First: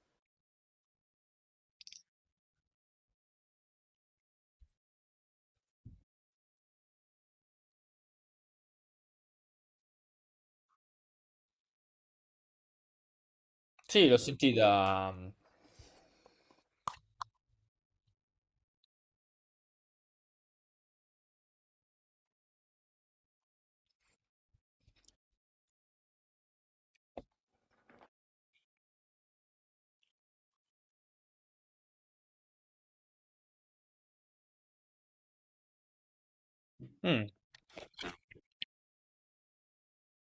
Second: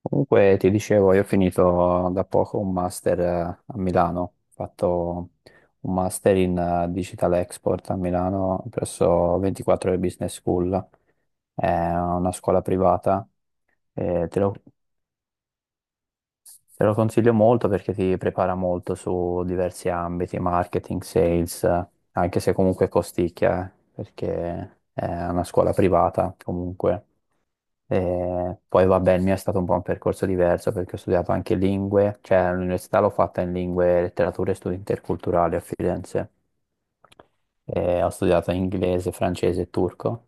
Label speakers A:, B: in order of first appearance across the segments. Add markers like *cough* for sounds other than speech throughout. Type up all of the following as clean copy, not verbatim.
A: Comunque ti dicevo, io ho finito da poco un master a Milano, ho fatto un master in Digital Export a Milano presso 24 ore Business School, è una scuola privata,
B: Sì, l'ho
A: e te lo,
B: sentita.
A: te lo consiglio molto perché ti prepara molto su diversi ambiti, marketing, sales, anche se comunque costicchia, perché è una scuola privata comunque. E poi vabbè, il mio è stato un po' un percorso diverso perché ho studiato anche lingue, cioè all'università l'ho fatta in lingue, letterature e studi interculturali a Firenze.
B: Mm.
A: E ho studiato inglese, francese e turco.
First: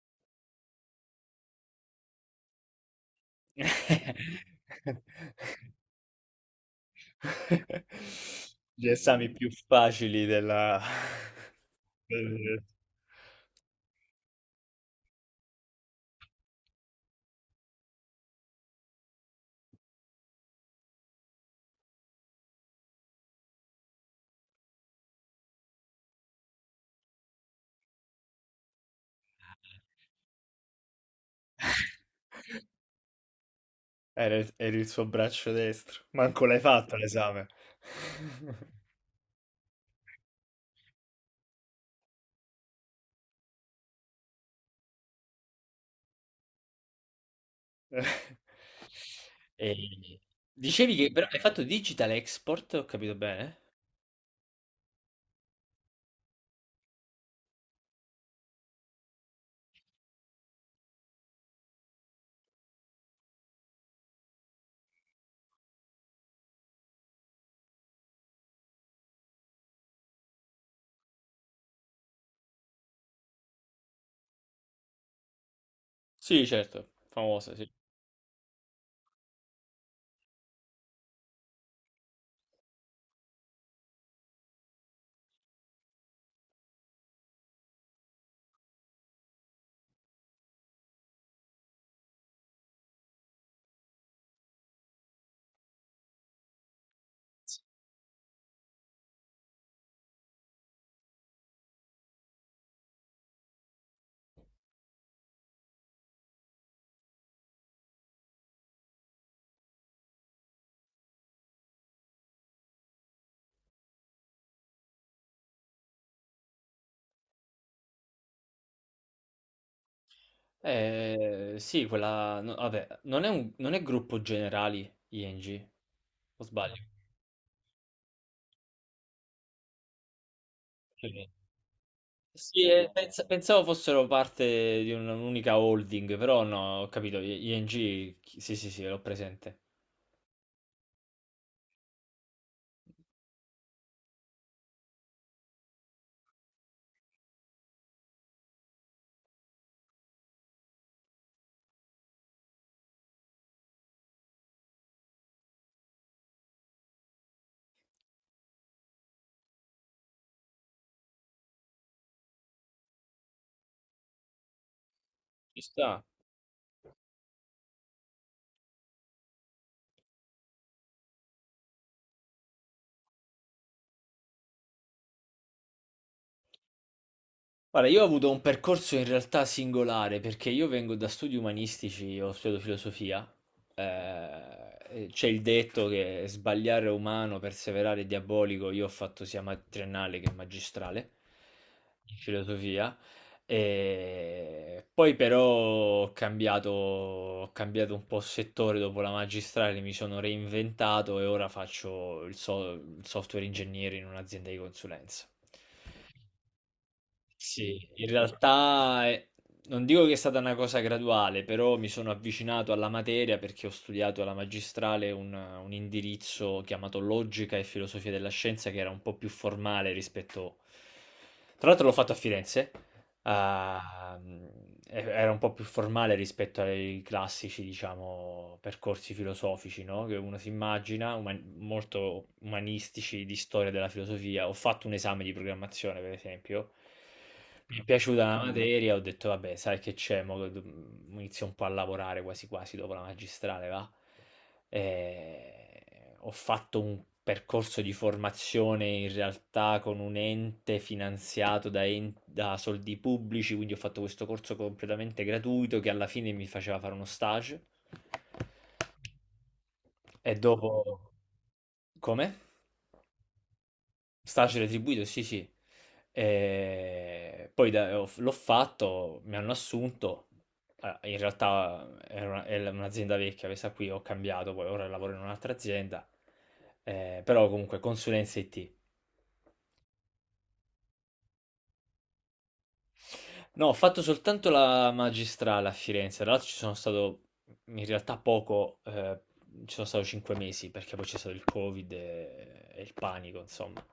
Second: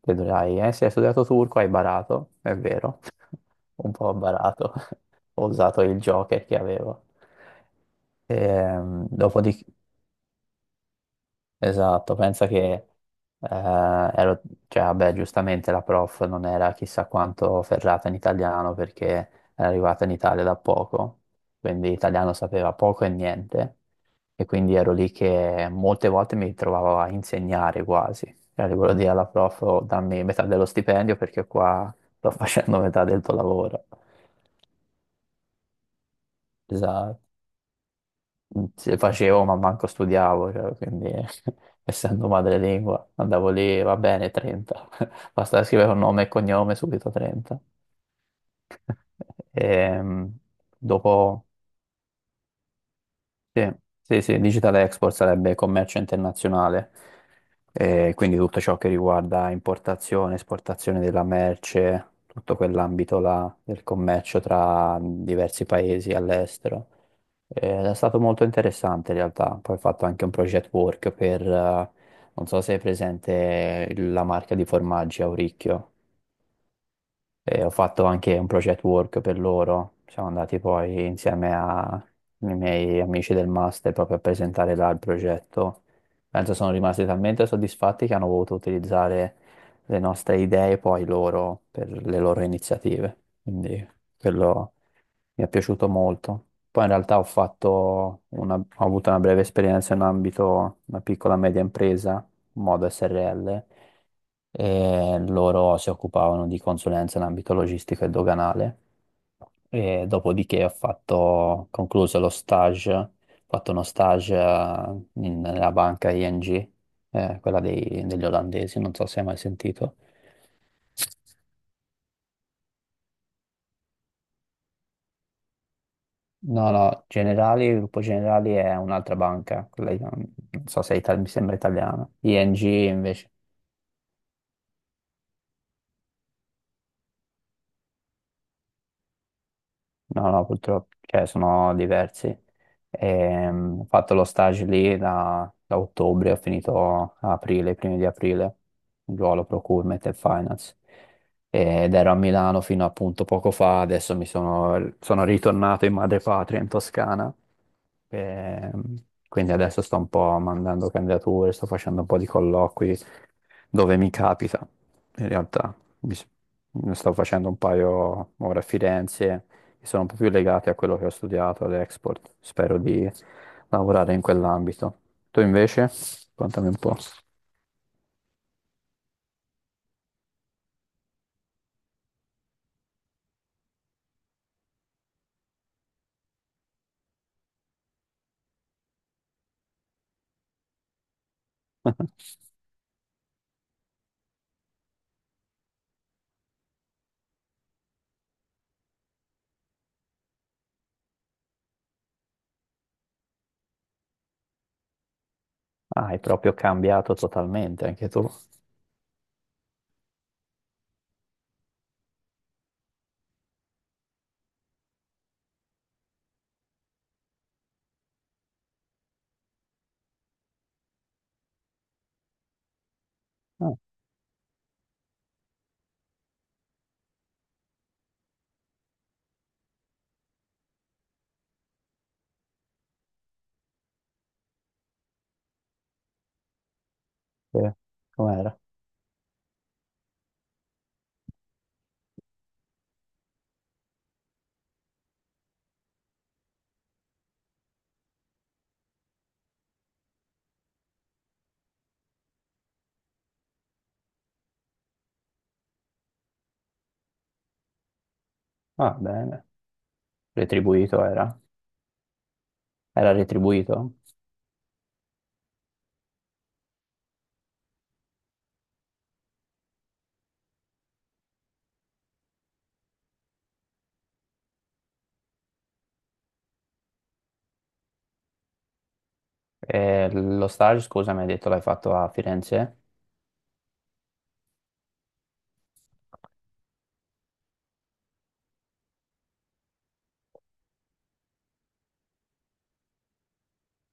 A: E dirai, se hai studiato turco hai barato, è vero, *laughs* un po' ho barato, *laughs* ho
B: *laughs*
A: usato il Joker che avevo.
B: Gli esami più
A: Dopodiché
B: facili della... *laughs*
A: esatto, pensa che
B: del-
A: eh, ero, cioè, vabbè, giustamente la prof non era chissà quanto ferrata in italiano perché era arrivata in Italia da poco, quindi italiano sapeva poco e niente, e quindi ero lì che molte volte mi trovavo a insegnare quasi. Cioè, le volevo dire alla prof, "Oh, dammi metà dello stipendio perché qua sto *laughs* facendo metà del tuo lavoro."
B: Era era il suo braccio destro. Manco l'hai fatto
A: Esatto.
B: l'esame.
A: Se facevo, ma manco studiavo, cioè, quindi *laughs* essendo madrelingua andavo lì, va bene, 30. *laughs* Basta scrivere un nome e cognome, subito 30.
B: *laughs* E...
A: Ehm,
B: Dicevi che però hai
A: Dopo
B: fatto Digital Export, ho capito bene?
A: sì, sì, sì, digital export sarebbe commercio internazionale, quindi tutto ciò che riguarda importazione, esportazione della merce, tutto quell'ambito là del commercio tra diversi paesi all'estero. È stato molto interessante in realtà, poi ho fatto anche un project work per, non so se è presente la marca di formaggi Auricchio.
B: Sì, certo, famosa,
A: E
B: sì.
A: ho fatto anche un project work per loro. Siamo andati poi insieme ai miei amici del master proprio a presentare là il progetto. Penso sono rimasti talmente soddisfatti che hanno voluto utilizzare le nostre idee poi loro per le loro iniziative. Quindi quello mi è piaciuto molto. Poi in realtà ho avuto una breve esperienza in ambito una piccola e media impresa, modo SRL, e loro si occupavano di consulenza in ambito logistico e doganale, e dopodiché ho fatto, concluso lo stage, ho fatto uno stage nella banca ING, quella degli olandesi, non so se hai mai sentito.
B: Sì, quella... No, vabbè, non è gruppo generali ING, o
A: No,
B: sbaglio?
A: no, Generali, il Gruppo Generali è un'altra banca, quella, non so se è mi sembra italiana. ING
B: Sì,
A: invece
B: pensavo fossero parte di un'unica holding, però no, ho capito, ING, sì, sì, sì, l'ho presente.
A: no, no, purtroppo, cioè, sono diversi. Ho fatto lo stage lì da ottobre, ho finito a aprile, i primi di aprile, ruolo procurement e finance. Ed ero a Milano fino appunto poco fa, adesso sono ritornato in madrepatria, in Toscana. Quindi adesso sto un po' mandando candidature, sto facendo un po' di colloqui, dove mi capita. In
B: Ci
A: realtà
B: sta.
A: mi s- ne sto facendo un paio ora a Firenze che sono un po' più legati a quello che ho studiato all'Export. Spero di lavorare in quell'ambito. Tu invece? Contami un po'.
B: Guarda, io ho avuto un percorso in realtà singolare perché io vengo da studi umanistici, ho studiato filosofia. eh, e c'è il detto che sbagliare è umano, perseverare è diabolico. Io ho fatto sia triennale che magistrale in
A: *laughs*
B: filosofia. E poi però ho cambiato un po' settore dopo la magistrale, mi sono reinventato e ora faccio il software ingegnere in un'azienda di consulenza.
A: Ah, hai proprio cambiato totalmente
B: Sì, in
A: anche tu.
B: realtà non dico che è stata una cosa graduale, però mi sono avvicinato alla materia perché ho studiato alla magistrale un indirizzo chiamato Logica e Filosofia della Scienza che era un po' più formale rispetto... Tra l'altro l'ho fatto a Firenze.
A: Ah,
B: Ah, era un po' più formale rispetto ai classici, diciamo, percorsi filosofici, no? Che uno si immagina, molto umanistici di storia della filosofia. Ho fatto un esame di programmazione, per esempio.
A: sì.
B: Mi è piaciuta la
A: Com'era?
B: materia, ho detto, vabbè, sai che c'è, inizio un po' a lavorare quasi quasi dopo la magistrale, va? Ho fatto un percorso di formazione in realtà con un ente finanziato da soldi pubblici, quindi ho fatto questo corso completamente gratuito che alla fine mi faceva fare uno stage
A: Ah, bene.
B: e dopo...
A: Retribuito era?
B: Come?
A: Era retribuito?
B: Staci retribuito, sì, sì. E poi l'ho fatto, mi hanno assunto. Ah, in realtà era è un'azienda vecchia, questa qui ho cambiato, poi ora lavoro in un'altra azienda. Però comunque consulenza IT.
A: E lo stage, scusa, mi hai detto l'hai fatto a Firenze?
B: No, ho fatto soltanto la magistrale a Firenze, tra l'altro ci sono stato in realtà poco, ci sono stato cinque mesi perché poi c'è stato il Covid e il panico, insomma.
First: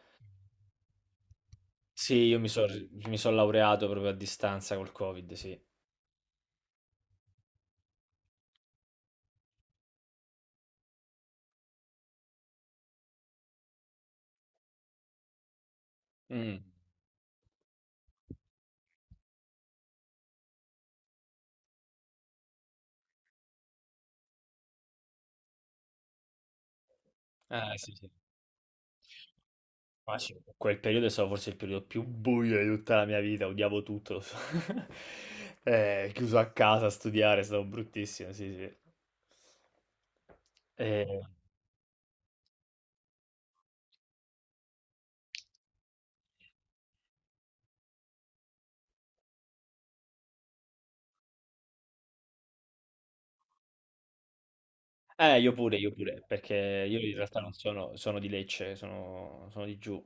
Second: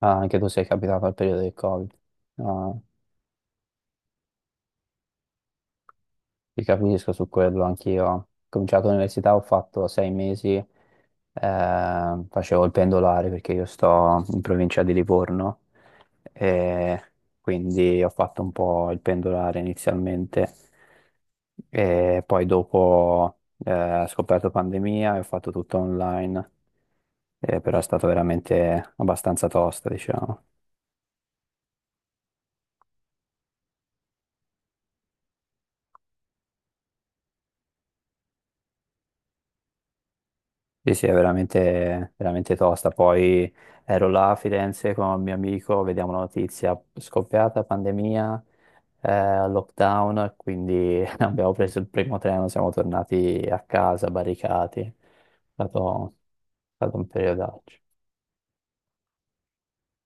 A: Ah, anche tu sei capitato al periodo del Covid.
B: Sì, io mi sono
A: Ah.
B: mi son laureato proprio a distanza col Covid, sì.
A: Ti capisco su quello, anch'io. Ho cominciato l'università, ho fatto 6 mesi, facevo il pendolare perché io sto in provincia di Livorno,
B: Mh.
A: e quindi ho fatto un po' il pendolare inizialmente e poi dopo ho scoperto pandemia e ho fatto tutto online, però è
B: Sì,
A: stato
B: sì.
A: veramente abbastanza tosta,
B: Ma sì,
A: diciamo.
B: quel periodo è stato forse il periodo più buio di tutta la mia vita, odiavo tutto. *laughs* Chiuso a casa a studiare, è stato bruttissimo, sì, sì.
A: Sì, sì, è
B: Ehm,
A: veramente, veramente tosta. Poi ero là a Firenze con un mio amico, vediamo la notizia, scoppiata pandemia, lockdown, quindi *laughs* abbiamo preso il primo treno, siamo tornati a casa, barricati.
B: eh, io pure, perché
A: È stato
B: io
A: un
B: in realtà non
A: periodaccio.
B: sono sono di Lecce, sono di giù.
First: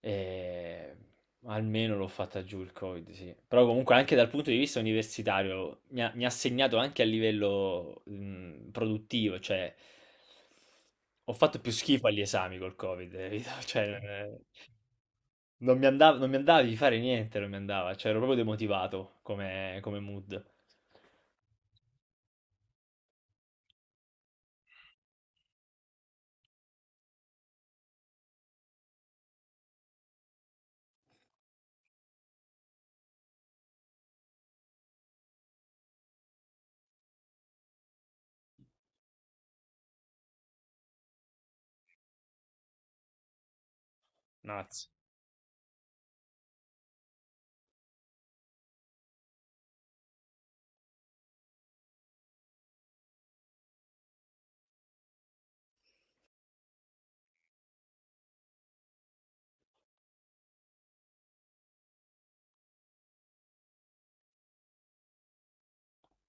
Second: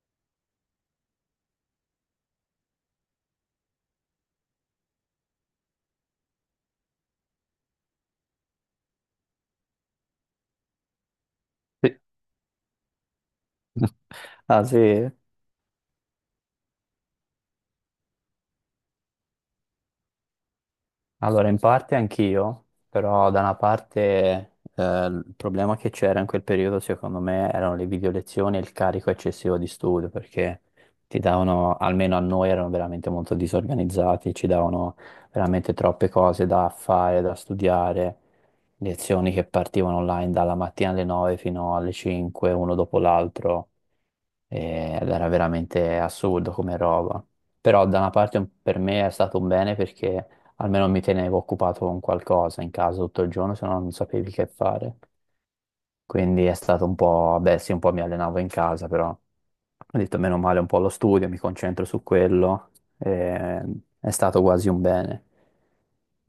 B: E almeno l'ho fatta giù il Covid, sì. Però comunque anche dal punto di vista universitario mi ha segnato anche a livello produttivo, cioè ho fatto più
A: Sì.
B: schifo agli esami col Covid, capito? *laughs*
A: *laughs* Ah sì?
B: Non mi andava, di fare niente, non mi andava, cioè ero proprio demotivato come mood.
A: Allora, in parte anch'io, però da una parte il problema che c'era in quel periodo secondo me erano le video lezioni e il carico eccessivo di studio perché ti davano, almeno a noi erano veramente molto disorganizzati, ci davano veramente troppe cose da fare, da studiare, lezioni che partivano online dalla mattina alle 9 fino alle 5, uno dopo l'altro,
B: Mazza.
A: ed era veramente assurdo come roba. Però da una parte per me è stato un bene perché almeno mi tenevo occupato con qualcosa in casa tutto il giorno, se no non sapevi che fare. Quindi è stato un po', beh sì, un po' mi allenavo in casa, però ho detto meno male un po' lo studio, mi concentro su quello, eh, è stato quasi un bene.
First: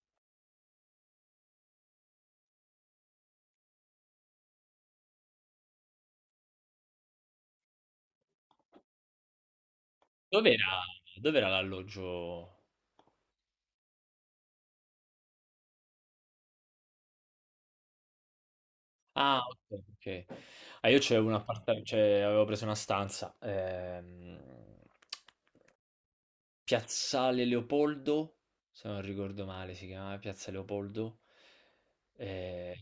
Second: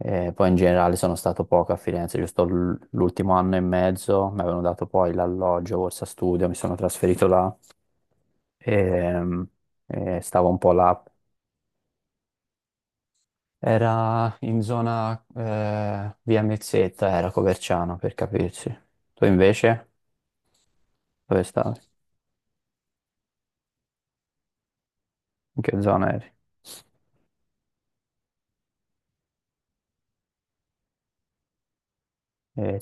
A: Poi in generale sono stato poco a Firenze, giusto l'ultimo anno e mezzo, mi avevano dato poi l'alloggio, borsa studio, mi sono trasferito là e, e stavo un po'
B: Dov'era,
A: là.
B: dov'era l'alloggio?
A: Era in zona via Mezzetta, era Coverciano per capirsi. Tu
B: Ah, ok,
A: invece
B: ok. Ah, io c'avevo un
A: dove stavi?
B: appartamento, avevo preso una stanza
A: In che zona eri?
B: Piazzale Leopoldo, se non ricordo male si chiamava Piazza Leopoldo. Eh,
A: E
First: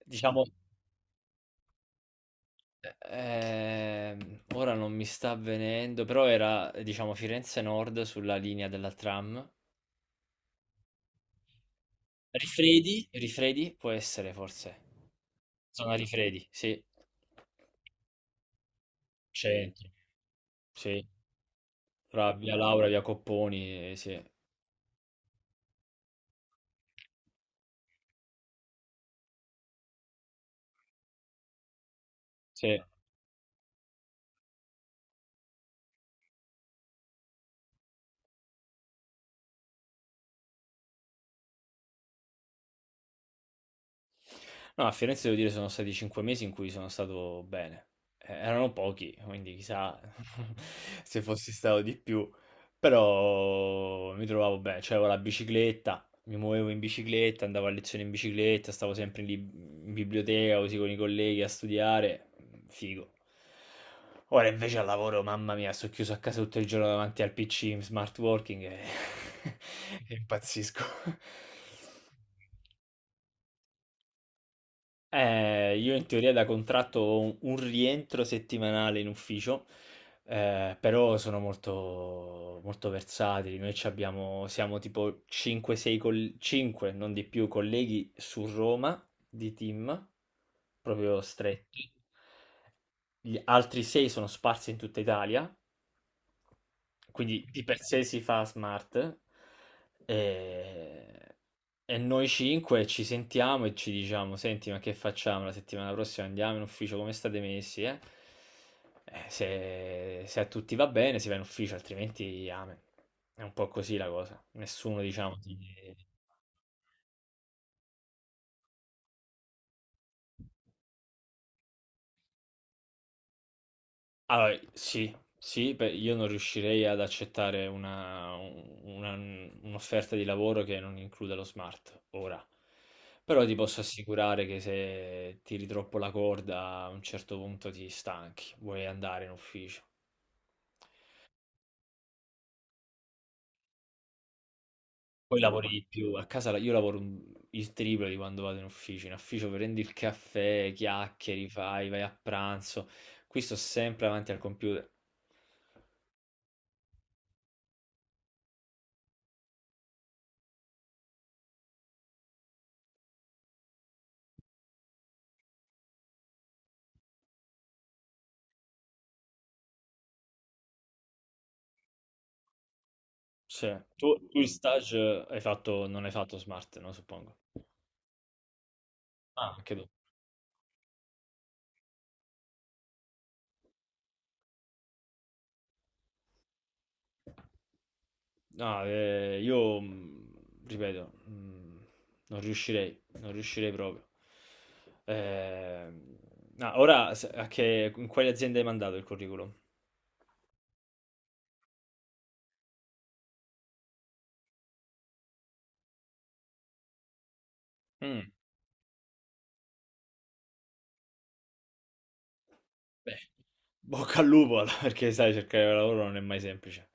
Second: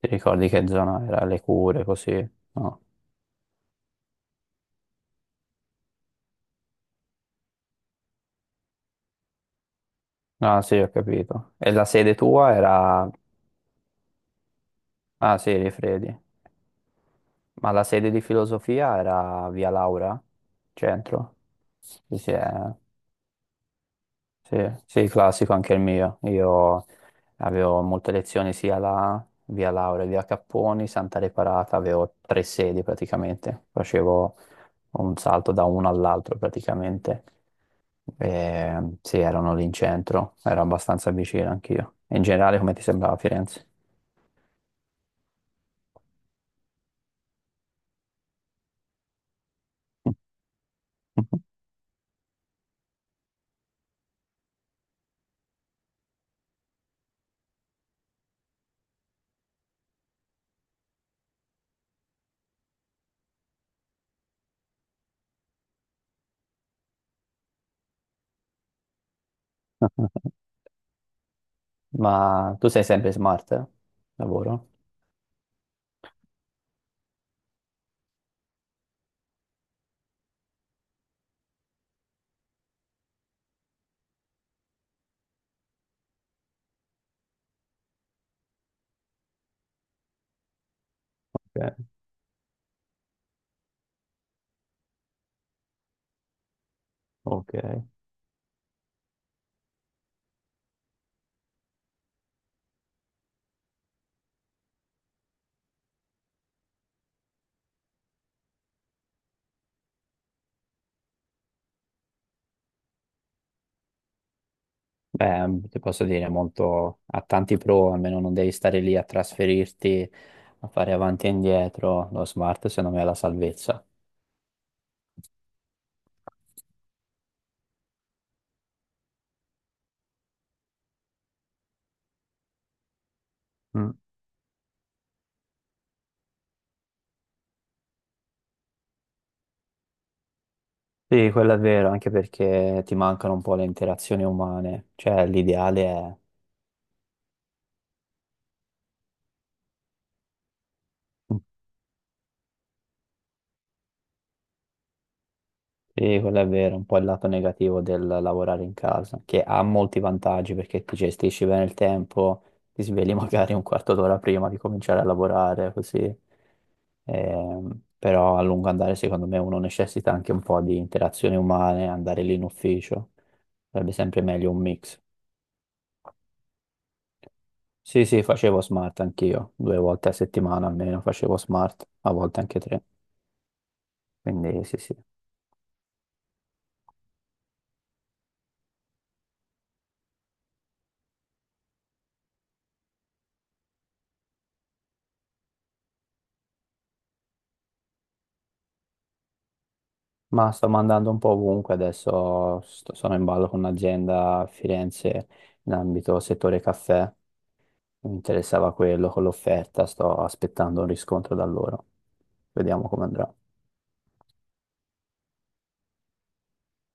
A: ti
B: diciamo,
A: ricordi che zona era? Le cure, così? No.
B: ora non mi sta avvenendo, però era, diciamo, Firenze Nord sulla linea della tram.
A: Ah sì, ho capito. E la sede tua
B: Rifredi?
A: era...
B: Rifredi può essere forse.
A: Ah sì,
B: Zona
A: Rifredi.
B: Rifredi, sì.
A: Ma la sede di filosofia era via
B: Centro,
A: Laura?
B: sì.
A: Centro? Sì,
B: Tra
A: sì,
B: via
A: eh.
B: Laura, via Copponi, sì.
A: Sì, sì, classico anche il mio. Io avevo molte lezioni sia la via Laura, via Capponi, Santa Reparata, avevo tre
B: Sì.
A: sedi praticamente, facevo un salto da uno all'altro praticamente. E, sì, erano lì in centro, ero abbastanza vicino anch'io. In generale, come ti sembrava Firenze?
B: No, a Firenze devo dire sono stati 5 mesi in cui sono stato bene. Erano pochi, quindi chissà *laughs* se fossi stato di più, però mi trovavo bene, cioè avevo la bicicletta, mi muovevo in bicicletta, andavo a lezione in bicicletta, stavo sempre in biblioteca così con i colleghi a studiare, figo. Ora invece al lavoro, mamma mia, sto chiuso a casa tutto il giorno davanti al PC in smart working e, *laughs* e
A: *laughs*
B: impazzisco.
A: Ma tu sei sempre smart? Eh? Lavoro?
B: Io in teoria da contratto ho un rientro settimanale in ufficio, però sono molto, molto versatili. Noi ci abbiamo, siamo tipo 5-6, 5, non di più, colleghi su Roma di team, proprio
A: Ok,
B: stretti. Gli altri 6 sono sparsi in tutta Italia, quindi
A: ok.
B: di per sé si fa smart e, e noi cinque ci sentiamo e ci diciamo, senti, ma che facciamo la settimana prossima? Andiamo in ufficio, come state messi, eh?" Se, se a tutti va bene si va in ufficio, altrimenti amen. È un po' così la cosa. Nessuno, diciamo, ti-
A: Beh, ti posso dire, molto, ha tanti pro, almeno non devi stare lì a trasferirti, a fare avanti e indietro. Lo smart, secondo me, è la salvezza.
B: Allora, sì, sì, beh, io non riuscirei ad accettare un'offerta di lavoro che non includa lo smart ora. Però ti posso
A: Mm.
B: assicurare che se tiri troppo la corda a un certo punto ti stanchi, vuoi andare in ufficio.
A: Sì, quello è vero, anche perché ti mancano un po' le interazioni umane. Cioè,
B: Poi lavori
A: l'ideale
B: di più,
A: è...
B: io il triplo di quando vado in ufficio prendi il caffè,
A: Mm.
B: chiacchieri, fai, vai a pranzo, qui sto sempre davanti al computer.
A: Sì, quello è vero, un po' il lato negativo del lavorare in casa, che ha molti vantaggi perché ti gestisci bene il tempo, ti svegli *laughs* magari un quarto d'ora prima di cominciare a lavorare, così. Ehm, Però a lungo andare secondo me uno necessita anche un po' di interazioni umane, andare lì in ufficio,
B: Sì.
A: sarebbe sempre
B: Tu in
A: meglio un
B: stage
A: mix.
B: hai fatto, non hai fatto smart, no, suppongo.
A: Sì, sì, facevo smart anch'io,
B: Ah, anche
A: due
B: tu.
A: volte a settimana almeno facevo smart, a volte anche tre, quindi sì, sì.
B: No, io ripeto, non riuscirei proprio. Eh, no, ora in quale azienda hai mandato il curriculum?
A: Ma sto mandando un po' ovunque, sono in ballo con un'azienda a Firenze in ambito settore caffè, mi
B: Mm,
A: interessava quello con l'offerta, sto aspettando un riscontro da loro, vediamo come
B: beh,
A: andrà.
B: bocca al lupo, *laughs* allora, perché sai, cercare lavoro non è mai semplice.